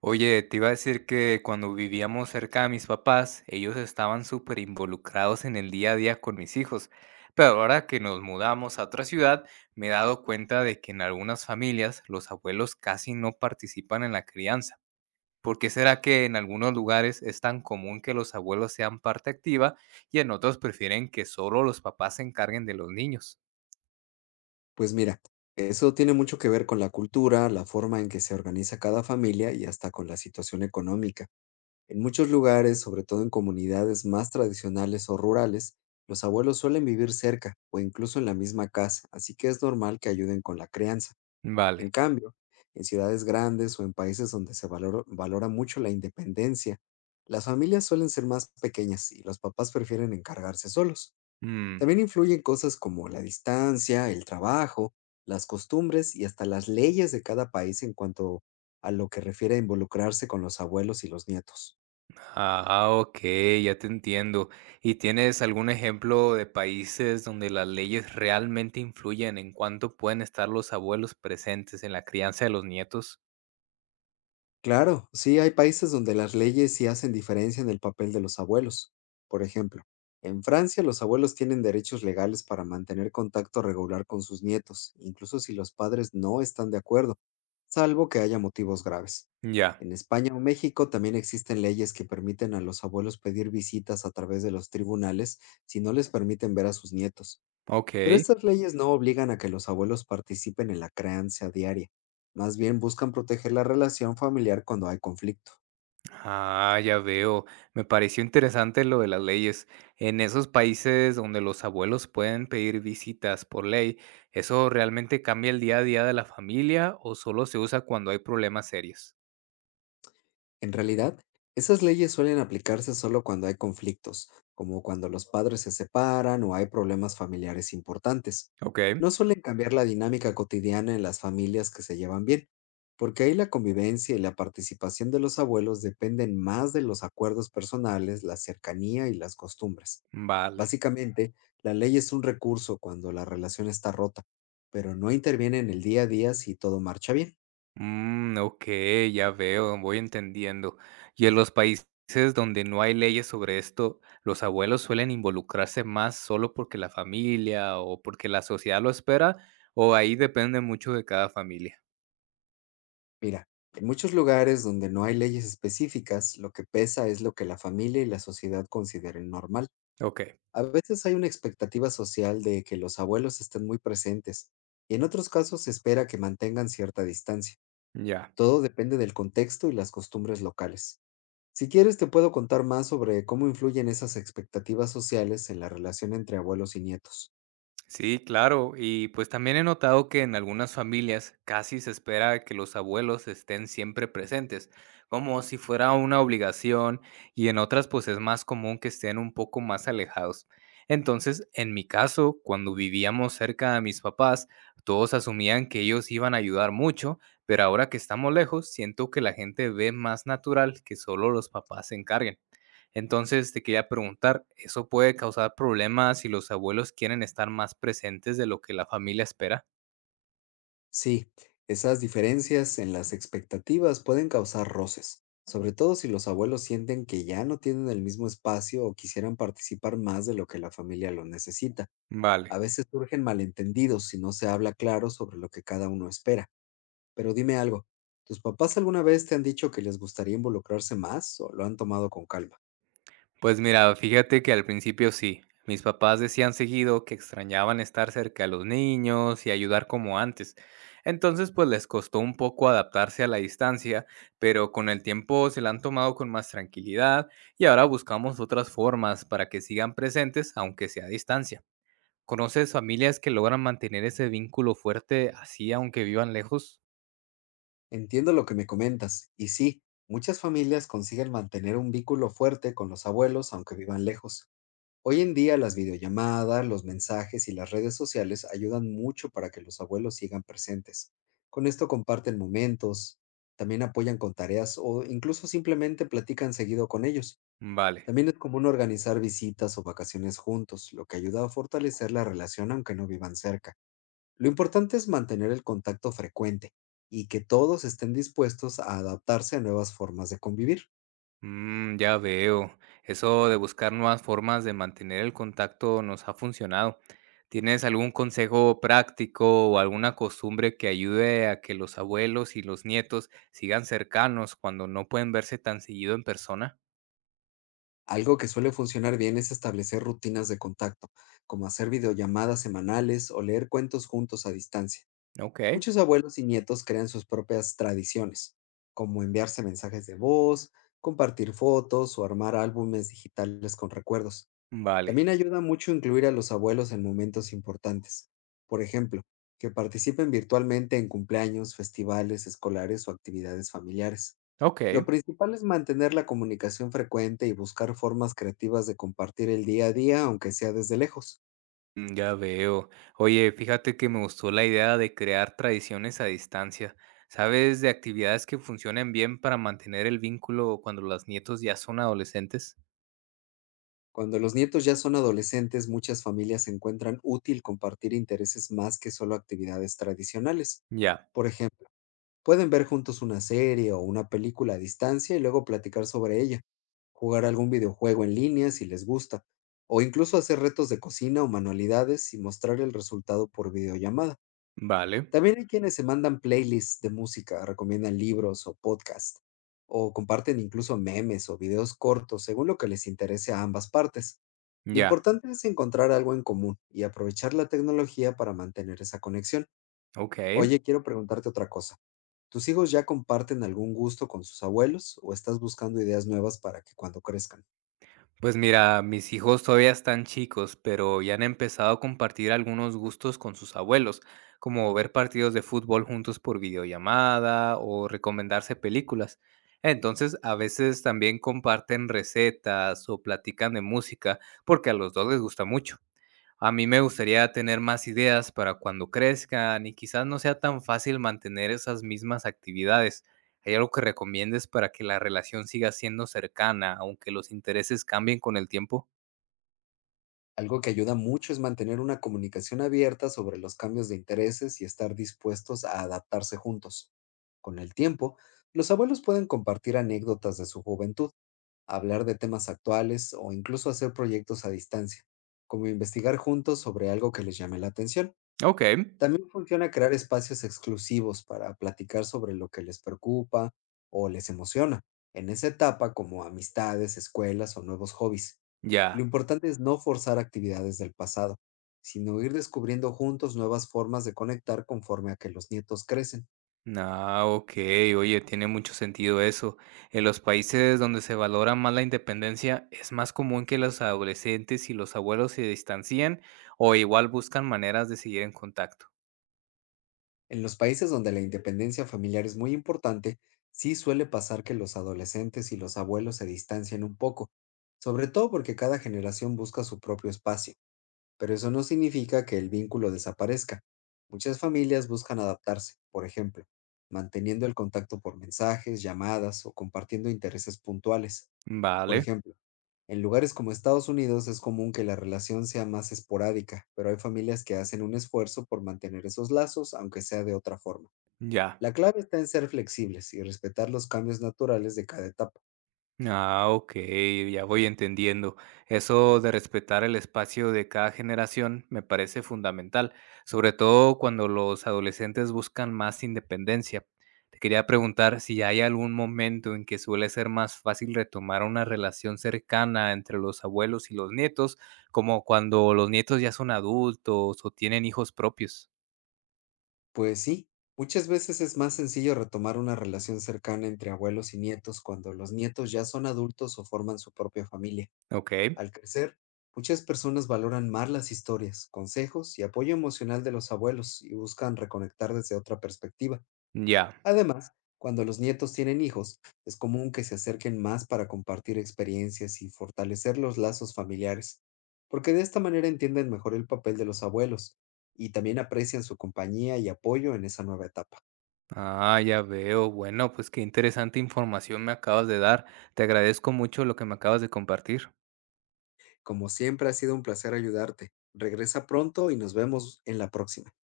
Oye, te iba a decir que cuando vivíamos cerca de mis papás, ellos estaban súper involucrados en el día a día con mis hijos, pero ahora que nos mudamos a otra ciudad, me he dado cuenta de que en algunas familias los abuelos casi no participan en la crianza. ¿Por qué será que en algunos lugares es tan común que los abuelos sean parte activa y en otros prefieren que solo los papás se encarguen de los niños? Pues mira, eso tiene mucho que ver con la cultura, la forma en que se organiza cada familia y hasta con la situación económica. En muchos lugares, sobre todo en comunidades más tradicionales o rurales, los abuelos suelen vivir cerca o incluso en la misma casa, así que es normal que ayuden con la crianza. Vale. En cambio, en ciudades grandes o en países donde se valora mucho la independencia, las familias suelen ser más pequeñas y los papás prefieren encargarse solos. Mm. También influyen cosas como la distancia, el trabajo, las costumbres y hasta las leyes de cada país en cuanto a lo que refiere a involucrarse con los abuelos y los nietos. Ah, ok, ya te entiendo. ¿Y tienes algún ejemplo de países donde las leyes realmente influyen en cuánto pueden estar los abuelos presentes en la crianza de los nietos? Claro, sí, hay países donde las leyes sí hacen diferencia en el papel de los abuelos. Por ejemplo, en Francia los abuelos tienen derechos legales para mantener contacto regular con sus nietos, incluso si los padres no están de acuerdo, salvo que haya motivos graves. Ya, En España o México también existen leyes que permiten a los abuelos pedir visitas a través de los tribunales si no les permiten ver a sus nietos. Pero ok. estas leyes no obligan a que los abuelos participen en la crianza diaria, más bien buscan proteger la relación familiar cuando hay conflicto. Ah, ya veo. Me pareció interesante lo de las leyes. En esos países donde los abuelos pueden pedir visitas por ley, ¿eso realmente cambia el día a día de la familia o solo se usa cuando hay problemas serios? En realidad, esas leyes suelen aplicarse solo cuando hay conflictos, como cuando los padres se separan o hay problemas familiares importantes. Ok, No suelen cambiar la dinámica cotidiana en las familias que se llevan bien, porque ahí la convivencia y la participación de los abuelos dependen más de los acuerdos personales, la cercanía y las costumbres. vale. Básicamente, la ley es un recurso cuando la relación está rota, pero no interviene en el día a día si todo marcha bien. Mm, ok, ya veo, voy entendiendo. Y en los países donde no hay leyes sobre esto, los abuelos suelen involucrarse más solo porque la familia o porque la sociedad lo espera, o ahí depende mucho de cada familia. Mira, en muchos lugares donde no hay leyes específicas, lo que pesa es lo que la familia y la sociedad consideren normal. Ok, A veces hay una expectativa social de que los abuelos estén muy presentes, y en otros casos se espera que mantengan cierta distancia. ya. Todo depende del contexto y las costumbres locales. Si quieres, te puedo contar más sobre cómo influyen esas expectativas sociales en la relación entre abuelos y nietos. Sí, claro. Y pues también he notado que en algunas familias casi se espera que los abuelos estén siempre presentes, como si fuera una obligación, y en otras pues es más común que estén un poco más alejados. Entonces, en mi caso, cuando vivíamos cerca de mis papás, todos asumían que ellos iban a ayudar mucho, pero ahora que estamos lejos, siento que la gente ve más natural que solo los papás se encarguen. Entonces, te quería preguntar, ¿eso puede causar problemas si los abuelos quieren estar más presentes de lo que la familia espera? Sí, esas diferencias en las expectativas pueden causar roces, sobre todo si los abuelos sienten que ya no tienen el mismo espacio o quisieran participar más de lo que la familia lo necesita. A Vale, veces surgen malentendidos si no se habla claro sobre lo que cada uno espera. Pero dime algo, ¿tus papás alguna vez te han dicho que les gustaría involucrarse más o lo han tomado con calma? pues mira, fíjate que al principio sí, mis papás decían seguido que extrañaban estar cerca de los niños y ayudar como antes. Entonces, pues les costó un poco adaptarse a la distancia, pero con el tiempo se la han tomado con más tranquilidad y ahora buscamos otras formas para que sigan presentes aunque sea a distancia. ¿Conoces familias que logran mantener ese vínculo fuerte así aunque vivan lejos? Entiendo lo que me comentas, y sí, muchas familias consiguen mantener un vínculo fuerte con los abuelos aunque vivan lejos. Hoy en día las videollamadas, los mensajes y las redes sociales ayudan mucho para que los abuelos sigan presentes. Con esto comparten momentos, también apoyan con tareas o incluso simplemente platican seguido con ellos. Vale. También es común organizar visitas o vacaciones juntos, lo que ayuda a fortalecer la relación aunque no vivan cerca. Lo importante es mantener el contacto frecuente y que todos estén dispuestos a adaptarse a nuevas formas de convivir. Mm, ya veo. Eso de buscar nuevas formas de mantener el contacto nos ha funcionado. ¿Tienes algún consejo práctico o alguna costumbre que ayude a que los abuelos y los nietos sigan cercanos cuando no pueden verse tan seguido en persona? Algo que suele funcionar bien es establecer rutinas de contacto, como hacer videollamadas semanales o leer cuentos juntos a distancia. Ok, Muchos abuelos y nietos crean sus propias tradiciones, como enviarse mensajes de voz, compartir fotos o armar álbumes digitales con recuerdos. vale. También ayuda mucho incluir a los abuelos en momentos importantes. Por ejemplo, que participen virtualmente en cumpleaños, festivales escolares o actividades familiares. Ok. Lo principal es mantener la comunicación frecuente y buscar formas creativas de compartir el día a día, aunque sea desde lejos. Mm, ya veo. Oye, fíjate que me gustó la idea de crear tradiciones a distancia. ¿Sabes de actividades que funcionen bien para mantener el vínculo cuando los nietos ya son adolescentes? Cuando los nietos ya son adolescentes, muchas familias encuentran útil compartir intereses más que solo actividades tradicionales. Ya, Por ejemplo, pueden ver juntos una serie o una película a distancia y luego platicar sobre ella, jugar algún videojuego en línea si les gusta, o incluso hacer retos de cocina o manualidades y mostrar el resultado por videollamada. vale, También hay quienes se mandan playlists de música, recomiendan libros o podcasts, o comparten incluso memes o videos cortos, según lo que les interese a ambas partes. Lo ya, importante es encontrar algo en común y aprovechar la tecnología para mantener esa conexión. ok. Oye, quiero preguntarte otra cosa. ¿Tus hijos ya comparten algún gusto con sus abuelos o estás buscando ideas nuevas para que cuando crezcan? Pues mira, mis hijos todavía están chicos, pero ya han empezado a compartir algunos gustos con sus abuelos, como ver partidos de fútbol juntos por videollamada o recomendarse películas. Entonces, a veces también comparten recetas o platican de música, porque a los dos les gusta mucho. A mí me gustaría tener más ideas para cuando crezcan y quizás no sea tan fácil mantener esas mismas actividades. ¿Hay algo que recomiendes para que la relación siga siendo cercana, aunque los intereses cambien con el tiempo? Algo que ayuda mucho es mantener una comunicación abierta sobre los cambios de intereses y estar dispuestos a adaptarse juntos. Con el tiempo, los abuelos pueden compartir anécdotas de su juventud, hablar de temas actuales o incluso hacer proyectos a distancia, como investigar juntos sobre algo que les llame la atención. Ok, También funciona crear espacios exclusivos para platicar sobre lo que les preocupa o les emociona en esa etapa como amistades, escuelas o nuevos hobbies. ya. Lo importante es no forzar actividades del pasado, sino ir descubriendo juntos nuevas formas de conectar conforme a que los nietos crecen. Ah, ok, oye, tiene mucho sentido eso. En los países donde se valora más la independencia, ¿es más común que los adolescentes y los abuelos se distancien o igual buscan maneras de seguir en contacto? En los países donde la independencia familiar es muy importante, sí suele pasar que los adolescentes y los abuelos se distancian un poco, sobre todo porque cada generación busca su propio espacio, pero eso no significa que el vínculo desaparezca. Muchas familias buscan adaptarse, por ejemplo, manteniendo el contacto por mensajes, llamadas o compartiendo intereses puntuales. Por Vale, ejemplo, en lugares como Estados Unidos es común que la relación sea más esporádica, pero hay familias que hacen un esfuerzo por mantener esos lazos, aunque sea de otra forma. ya. La clave está en ser flexibles y respetar los cambios naturales de cada etapa. Ah, ok, ya voy entendiendo. Eso de respetar el espacio de cada generación me parece fundamental, sobre todo cuando los adolescentes buscan más independencia. Te quería preguntar si hay algún momento en que suele ser más fácil retomar una relación cercana entre los abuelos y los nietos, como cuando los nietos ya son adultos o tienen hijos propios. Pues sí, muchas veces es más sencillo retomar una relación cercana entre abuelos y nietos cuando los nietos ya son adultos o forman su propia familia. Ok, Al crecer, muchas personas valoran más las historias, consejos y apoyo emocional de los abuelos y buscan reconectar desde otra perspectiva. ya. Además, cuando los nietos tienen hijos, es común que se acerquen más para compartir experiencias y fortalecer los lazos familiares, porque de esta manera entienden mejor el papel de los abuelos y también aprecian su compañía y apoyo en esa nueva etapa. Ah, ya veo. Bueno, pues qué interesante información me acabas de dar. Te agradezco mucho lo que me acabas de compartir. Como siempre, ha sido un placer ayudarte. Regresa pronto y nos vemos en la próxima.